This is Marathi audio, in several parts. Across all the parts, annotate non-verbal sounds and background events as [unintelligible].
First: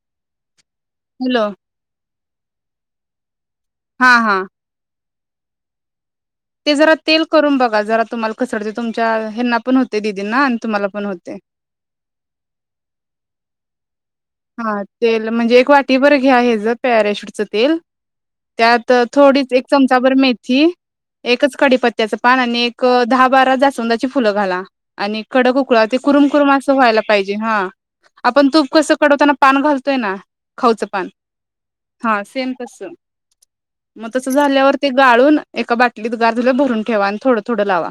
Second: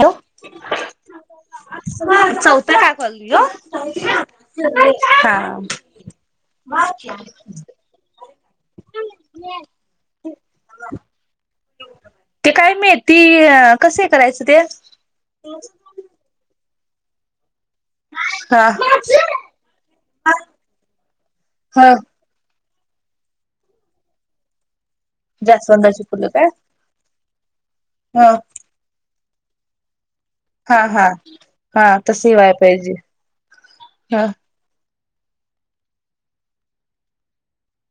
हॅलो हॅलो हा चौ दहा कॉल ह्या हा हा [unintelligible] हा ते जरा तेल करून बघा जरा तुम्हाल कस वाटतं तुमच्या हेंना पण होते दीदींना आणि तुम्हाला पण होते ते काय मेहती कसे करायचं ते हा तेल म्हणजे एक वाटी बरं घ्या हे ज पॅरेशूटच तेल हा त्यात थोडीच एक चमचा भर मेथी एकच ह कडीपत्त्याचं पान आणि ए दहा बारा जाासवंदाची फुलं घाला. आणि कडक ऊकळा ते जास्वंदाची कुरुम फुलं काय कुरुम असं व्हायला लात पाहिजे हा ह आपण तूप कसं कडवताना पान घालतोय ना हा खाऊचं हा पान हा तस सेम वय तसं पाहिजे मग हा तसं झाल्यावर ते गाळून एका बाटलीत गार झालं भरून ठेवा आणि थोडं थोडं लावा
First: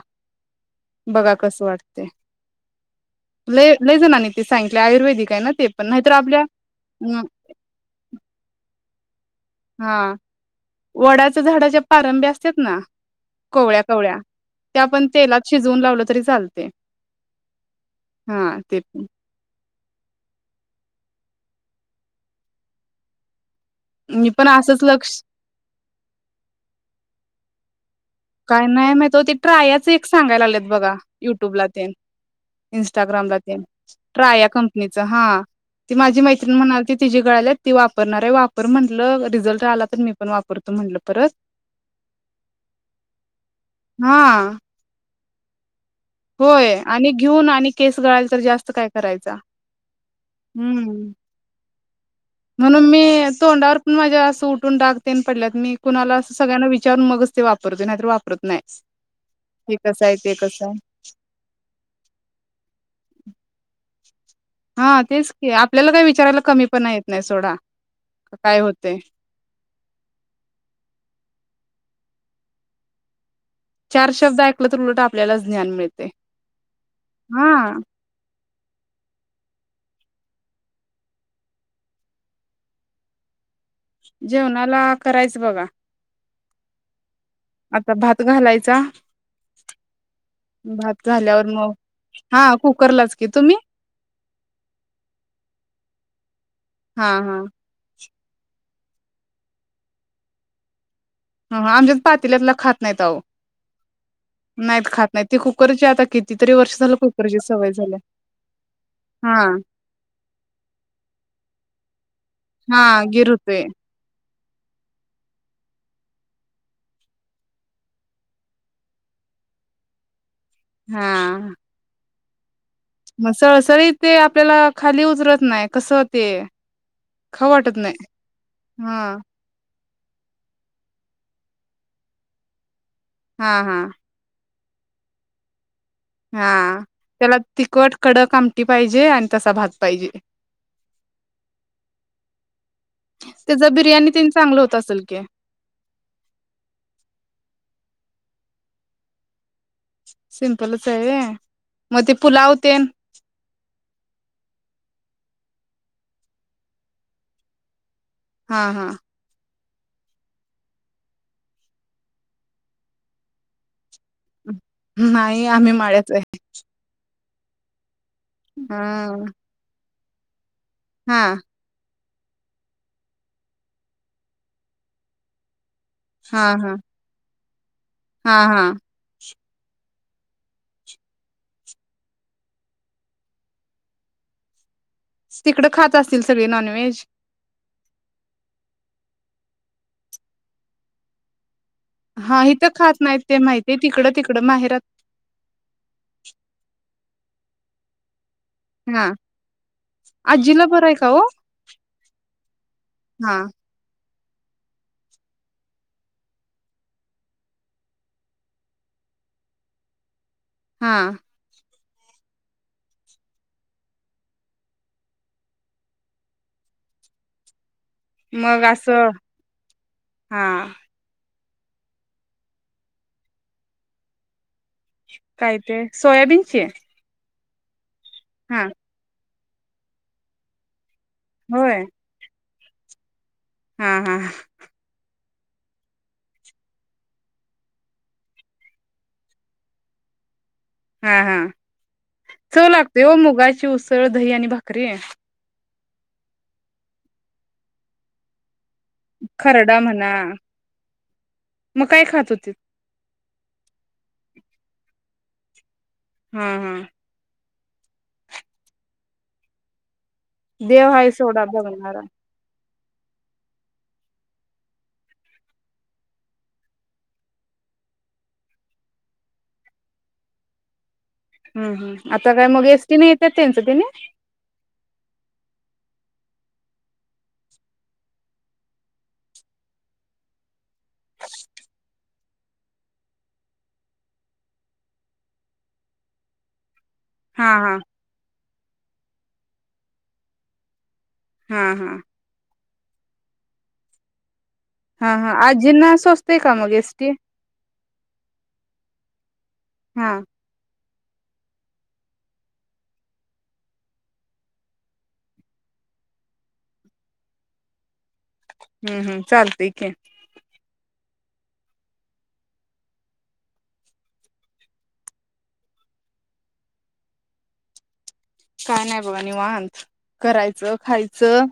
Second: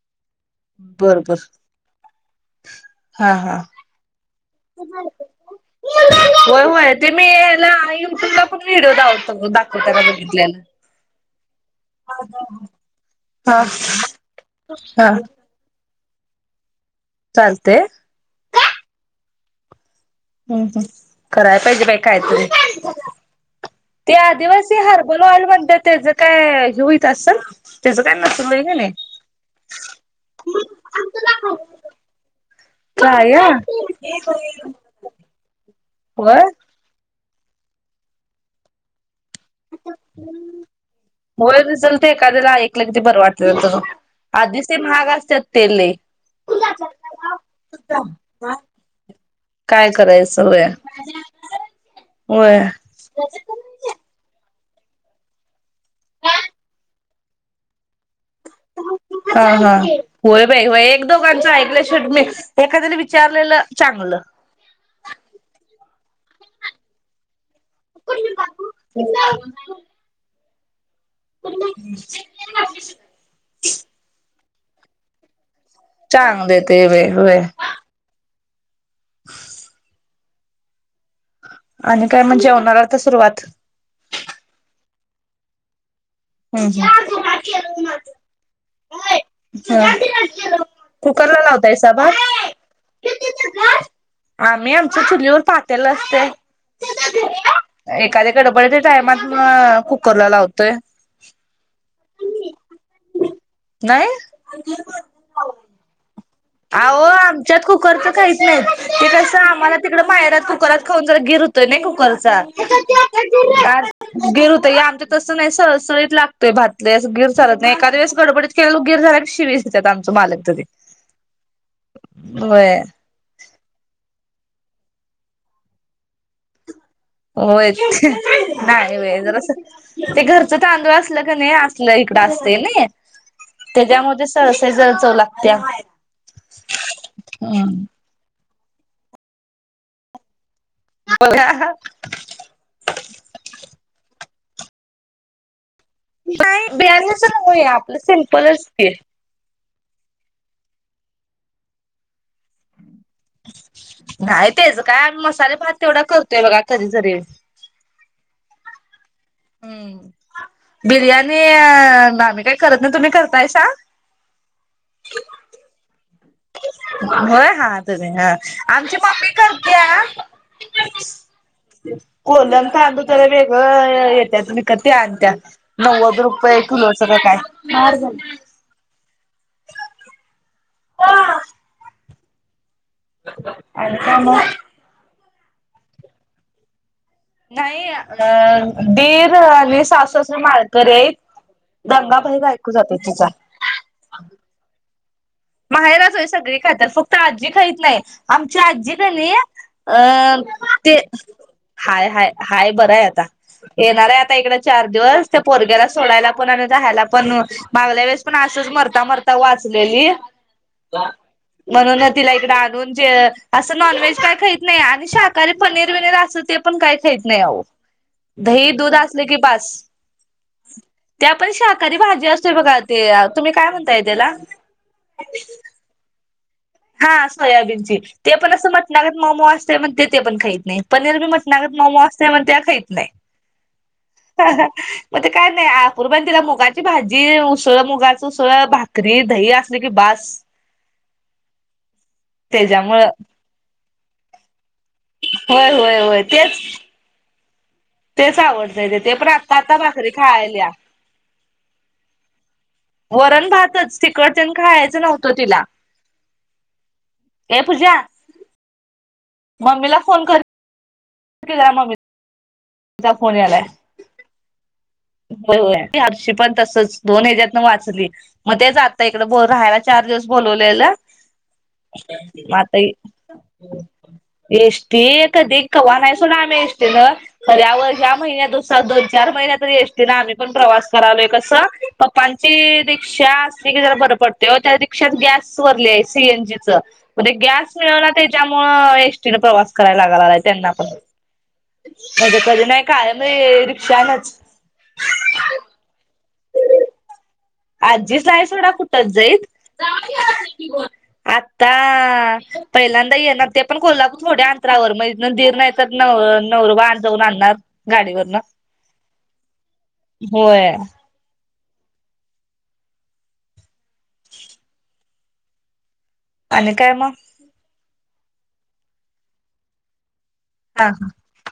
बघा बरोबर कस वाटतय हा हा लय लय जणांनी ते सांगितले आयुर्वेदिक आहे ना ते पण नाहीतर आपल्या होय होय ते अ मी याला यूट्यूब ला बगित हिरो द स दाखवता हा बघितल्याला वडाच्या झाडाच्या पारंभ्या असत ना हा कोवळ्या कवळ्या त्या आपण हा तेलात शिजवून लावल तरी चालतय चालतंय? हा ते पण हम् हम् करायला पाहिजे बाइ काय तरी ते मी पण आदिवासी असंच लक्ष हर्बल ऑइल म्हणतात त्याच काय होईत असल काय नाही म तो ते ट्रायाच एक सांगायला लागलेत बघा युट्यूबला तेन काय इन्स्टाग्रामला तेन ट्राया कंपनीच हा ती माझी होय मैत्रिणी म्हणालती ति जे गळाल्यात ती वापरणार वापर म्हटल मो चलत एखाद्याला एकल ते बर वाटत हा आधीच ते महाग असत्यात तेल लई होय आणि घेऊन आणि केस गळाल तर जास्त काय करायचा काय करायचं होय हम्म होय. म्हणून मी तोंडावर पण माझ्या सूट डाग तेन पडल्यात मी कुणाला सगळ्यांना विचारून मगच ते वापरतोय नाही तर वापर हा हा ते होय बाई कसं आहे होय एक दोघांचं ऐकलं शेट म एखाद्या विचार विचारलेलं चांगलं हा तेच की आपल्याला काय विचारायला कमी पणा येत नाही सोडा कुठली काय होतय बात हम् चार शब्द ऐकलं तर उलट आपल्यालाच ज्ञान मिळतय. चांग देते वेग वे हा आणि काय म जेवणार आता सुरुवात जेवणाला करायचं बघा ह ह आता भात घालायचा भात कुकरला झाल्यावर मग लावताय सा भात हा कुकरलाच की तुम्ही आम्ही आमच्या चुलीवर पातेल असतय हा हा एक का त्या गडबडीच्या टायमात म कुकरला लावतोय ह आमच्यात पातील्यातला खात नाहीत आहो नाही नाहीत खात नाहीत ती कुकरची आता कित आवो आमच्यात कुकरच काहीच नाहीत ते कसं हा आम्हाला तिकडं मायरात कुकरात खाऊन जरा गिर त नाही कुकर हा गिर होतोय चालत [unintelligible] गिर होतंय आमच्या तसं नाही सरळसळीत लागतोय भातले असं गिर झालत नाही एका दिेळेस गडबडीत केललू गिर झाल्यात शिवीसेतात आमच मालक हा व्हय म सळसरी ते आपल्याला खाली उतरत नाही कसं ते खाऊ वाटत होयत नाही नाही हा होय जरास ते घरचं तांदूळ असलं क नाही असलं इकडं असतय नय हा हा [unintelligible] चव लागतिया हा त्याला तिखट कडक आम टी पाहिजे आण तसा भात पाहिजे त्याचा बिर्याणी तीन चांगलं होत असल की नाही बियाणीच रंगूया आपलं सिम्पलच ते सिंपलच आहे व्हय म ते पुलाव तेन नाही तेच कायम मसाले भात तेवढा करतोय बघा कधी तरी हा हा हम्म बिर्याणी आ - अम आम्ही काही करत नाही तुम्ही करताय सा नाही आम्ही माळ्याच हे होय हा ह आमची मम्मी करते आ हा [inaudible] कोलम तांदूळ तर वेगळं येत्यात विकत ते आणत्या नव्वद हा रुपये हा किलोच का काय हा [unintelligible] हा अ ऐका ना तिकडं खात असतील सगळे नॉन वव्हेज नाही अ दीर आणि सासू सासरा मााळकरी आहेत हा गंगाबाई हथ बायको जाते खात नाहीत तिचा. ते माहितीय तिकडं तिकडं माहेरात माहेरी सगळे काय तर फक्त आज आज्जी खात नाही आमची आजी का हा नाही आजीला अ बरं आहे ते का हो हाय हाय हाय बरं आहे आता हा येणारे आता इकड चार दिवस त्या पोरग्याला सोडायला पण आणि राहायला पण मागल्या वेळेस पण असंच मरता मरता वाचलेली हा म्हणून तिला इकडे आणून जे असं नॉनव्हेज काय खात नाही आणि शाकाहारी पनीर वििनीर अस ते पण काय खात नाही अहो मग दही दूध असं असले कि बास हा ते आपण शाकाहारी भाजी असतोय बघा ते तुम्ही काय म्हणताय त्याला काय ते सोयाबीन हा सोयाबीनची ते पण हा असं म्हटणा गत मऊ मऊ असतय रस्सा मध्ये तेपण खाईत नाही पनीर बी मटणागत होय मऊ मऊ असत्यात म्हणत्यात खात नाही हा हा हाहा मग ते काय नाही अप्रूबाई तिला मुगाची भाजी उसळ मुगाचं उसळ भाकरी दही असली की बास हा हा चव लागतोय त्याच्यामुळं हो मुगाची उसळ सरळं दही आणि भाकरी आहे होय होय होय तेच तेच आवडत ते पण आता आता खरडा भाकरी म्हणा खायल्या ते वरण भात च तिखट तेन खायचं नव्हतं तिला हम्म हम् ए पूजा मम्मीला फोन कर देव हेस थोडा बनवणारा जा फोन यायलाय होय हो हरशी पण तसच दोन हच्यातन वाचली मग तेच आता इकड ब राहायला चार दिवस बोलवलेलं. हम्म हम् काय म मग आता एसटी नाही येतात त्यांचं त्याने एस टी कधी केव्हा नाही पुन्हा आम्ही एस टी न ख्यावर ह्या महिन्यातच दोन चार महिन्यातरी यष्टीनं आम्ही पण प्रवास करालोय कसं पप्पांची रिक्षा असते की जरा बर पडते त्या रिक्षात गॅस वरली आहे सीएनजी च मते हा गॅस हा मिळवला तर त्यामुळं एसटी न प्रवास करायला लागायं लागलाय त्यांना पण हा हा म्हजे कधी नाही काय म रिक्षानचं हा हा आजी ना सोसती काय मग ऐष्टी आजी नाहीच सोडा कुठचं जाईत हा आता पहिल्यांदा येणार ते पण कोल्हापुर थोड्या अंतरावर मग तिथनं नाही दीर नाही तर नव नवरोबा जाऊन आणणार गाडीवरनं हम्म हम् चालतयं की होय आणि काय मग काय नाही बघा निवांत करायचं हा हा खायचं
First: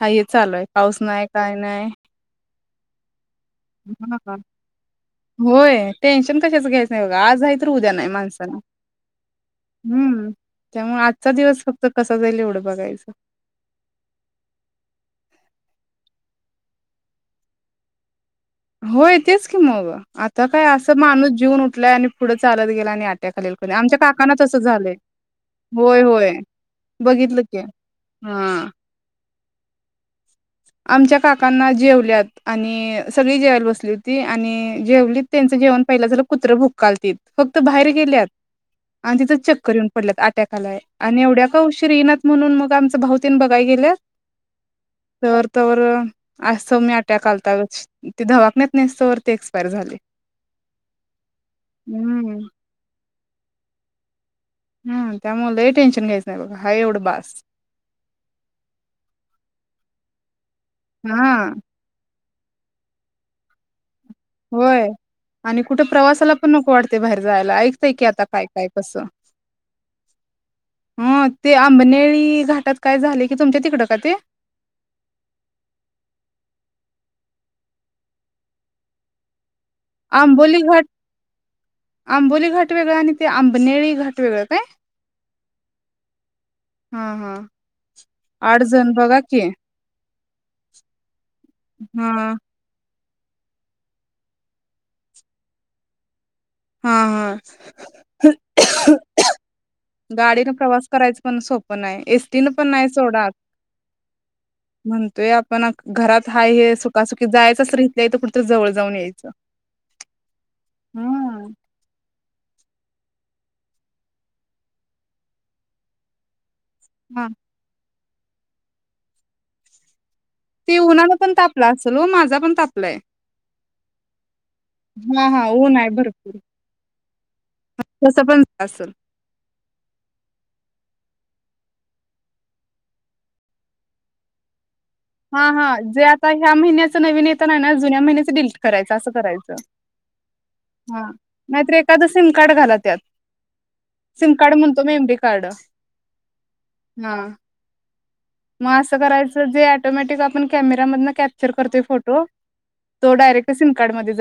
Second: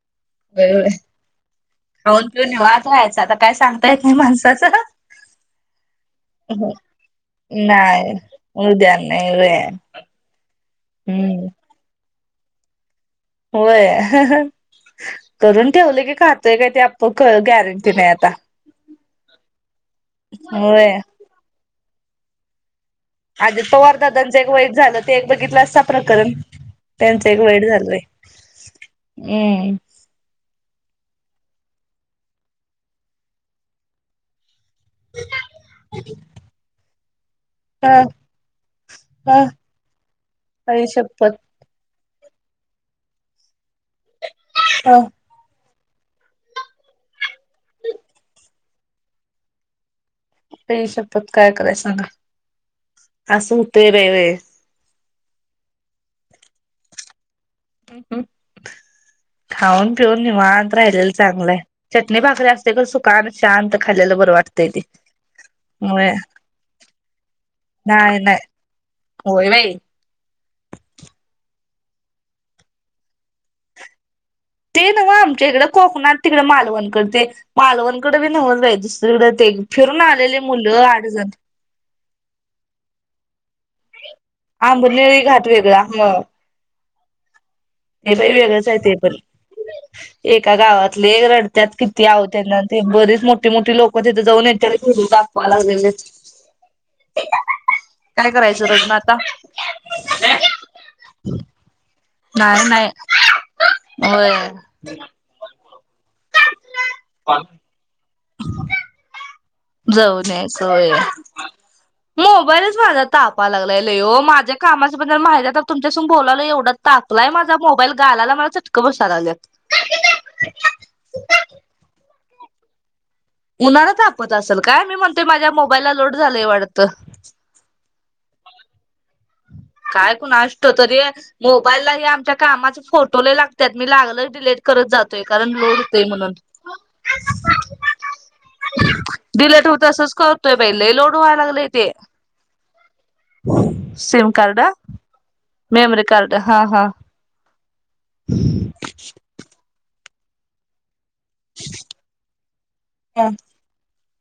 हाय हे चालूय होय होय पाऊस नाही काय नाही यचं आता काय सांगता येत नाही माणसाचं. होय टेन्शन कशाच घ्यायच नाही बघा आज आहे तर उद्या नाही माणसाला उद्या नाही होय हम्म त्यामुळे आजचा हम्म दिवस फक्त कस कसा जाईल येवढ बघायचं. होय करून ठेवलं की खातोय काय ते आपण गॅरंटी नाही आता. होय तेच की मग आता काय असं होय. माणूस जेऊन उठून उठलय आणि पुढं चालत गे अजित पवारदादांचं एक वाईट झालं ते एक बघितलंसा होय प्रकरण होय त्यांचं एक बघितलं की वाईट झालंय. हा हम आमच्या काकांना जेवल्यात आणि सगळी जेवायला बसली होती आणि जेवलीत त्यांच जेवण पहिलं झालं कुत्र भुकालतीत फक्त बाहेर ह गेल्यात आणि तिथं ह चक्कर येऊन पडल्यात ॲटॅक आलायं आई आणि शपथ एवढ्या का उशीर येइनातं म्हणून मग आमचं भाऊतेन बघाय गेल्यात [unintelligible] ह तर तवर सौम्या अटॅक आलता गं ते दवाखान्यात नेइस तवर ते एक्सपायर झाले आईशपथ काय करायच सांगा हम्म अस होतयं व्हय व्हय हम्म त्यामुळे लय टेन्शन घ्यायचं नाही आहे तेवढं बास खाऊन पिऊन निवांत राहिलेल हा चांगलं हाय च चटणी भाकरी असते खरं सुखाण शांत खाल्लेलं बरं वाटतंय ते. होय आणि कुठे होय प्रवासाला पण नको वाटते बाहेर जायला ऐकतय की नाही आता नाही काय काय कस होय बाई. ह ते अंबनेळी घाटात काय झाले की तुमच्या तिकड का ते ते नव आमच्या इकडे कोकणात तिकडे मालवणकडडे ते मालवणकडे बी न्हवच बाई दुसरीकडं ते फिरून आलेले आंबोली मुलं घाट आठजण आंबोली घाट वेगळा आणि तें आंबनेरी घाट वेगळा ह हा हा हे प आठ वेगळंचय जण ते पण बघा की एका गावातले रड त्यात किती आहो हा तना ते बरेच मोठी मोठी लोकं तिथे जाऊन येतेले व्हिडिओ दाखवा लागलेत हा हा काय करायचं रडून आता गाडीने प्रवास करायचं पण सोपं नाही तीन पण नाही सोडत होय म्हणतोय आपण घरात हाय हे सुखासुखी जायचच असलं तर हितल्या हित कुट जवळ जाऊन यायचं जाऊन यायचं होय मोबाईल माझा तापा लागलाय ल हो माझ्या कामाबद्दल माहिती तर तुमच्यासंग बोलालोय एवढं हा तापलाय माझा मोबाईल गालाला मला चटक बसायला लागल्यात [unintelligible] ते उन्हाला पण तापला असेल हो माझा पण तापलंय उन्हाच आपत असल काय मी म्हणतोय हा हा माझ्या ऊन आहे मोबाईलला लोड झालंय वाटत तस पण असेल काय कुना स्टो तरी मोबाईललाही आमच्या कामाचे फोटो लइ लागत्यात मी लागलच डिलीट करत जातोय हा कारण हा लोड होतय जे आता म्हणून ह्या महिन्याचं नवीन येतं नाही ना जुन्या महिन्याचं डिलीट करायचं असं करायचं. डिलेट होतसच करतोय पहिले लई हा. लोड व्हायला लागलय नाहीतर ते एखादं सिम कार्ड घाला त्यात सिम कार्ड म्हणतो मेमरी कार्ड. मेमरी कार्ड हा हा मग असं करायचं जे ऑटोमॅटिक आपण कॅमेरामधन कॅप्चर करतोय फोटो तो हा डायरेक्ट सिम कार्ड मधेच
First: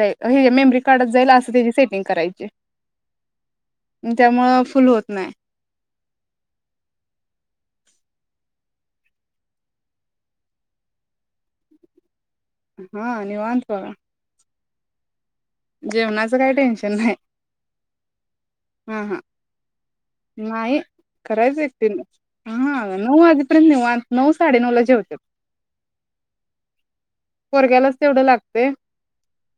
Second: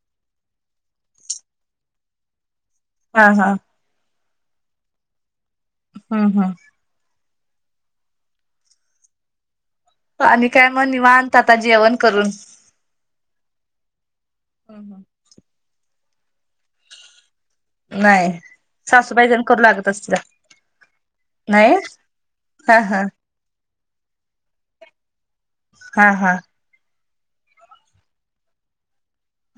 मेमरी कार्ड जाईल असं त्याची सेटिंग करायची हा हा त्यामुळ फुल होत नाही हम्म हम्म आणि काय मग निवांत आता जेवण करून हा निवांत बघा हंं हं जेवणाचं काही टेन्शन नाही नाही हा हा सासूबाईजण करू लागत असतील नाही करायचं नाही एकटीनच हा नऊ हा नऊ वाजेपर्यंतऊ निवांत नऊ साडे नऊला जेवतात हा हा पोरग्यालाच तेवढं लागतय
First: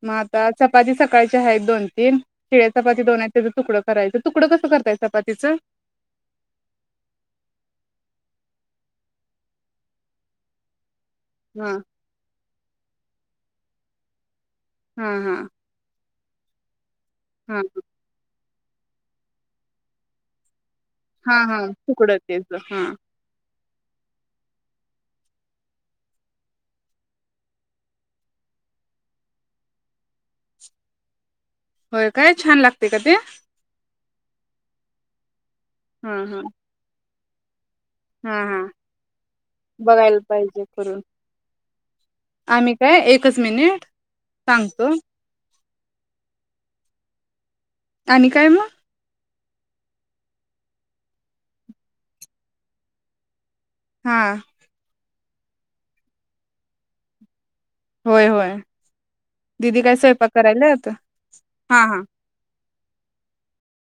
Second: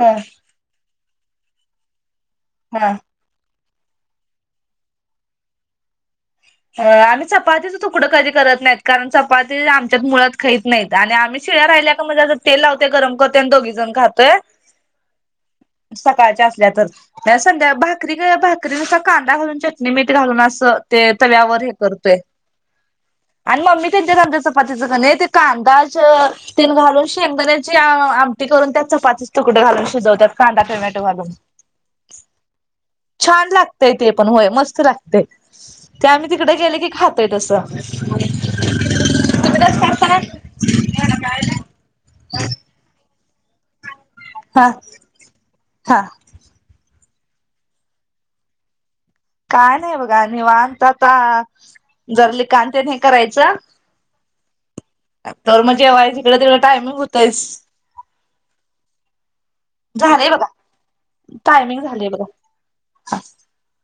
ह मग आता चपती स कालच्या आहेत दोन तीन शिळे हा चपाती दोन आहेत तेज तुकड करायचं तुकडं कसं करताय चपातीचं? आम्ही चपातीच तुकडं कधी करत नाहीत कारण चपाती आमच्यात मुळात खाईत नाहीत आणि आम्ही शिळ्या हा राहिल्या का म्हणजे असं तेल लावतोत गरम [inaudible] दोघी जण खातोय हम्म हम्म सकाळच्या असल्या तर नाही संध्याकाळी भाकरी ग भात ते नुसता कांदा घालून चटणी मीठ घालून अस हा हा तुकड तेच हा आणि मम्मी कधीतरी आमच्या चपातीचं की नई ते कांदा तेल घालून शेंगगण्याची आमटी करून त्यात चपातीचे तुकडे घालून शिजवत्यात कांदा टोमॅटो घालून होय काय छान लागते का ते? छान लागतंय ते पण होय मस्त लागतय ते हा आम्ही हा तिकडे गेले की खात ते तसं हा हा तुम्ही कसं बघायला करताय पाहिजे करून आम्ही काय एकच मिनिट हा सांगतो हा आणि काय मग? काय नाही बघा निवांत आता जर ली कांतेन नाही करायचं हा तर मग जेवायला तिकडे तेवढं टाइमिंग होतयच होय होय दिदी काय स्वयंपाक झालंय बघा करायल्यात? टायमिंग हा हा झालंय [inaudible]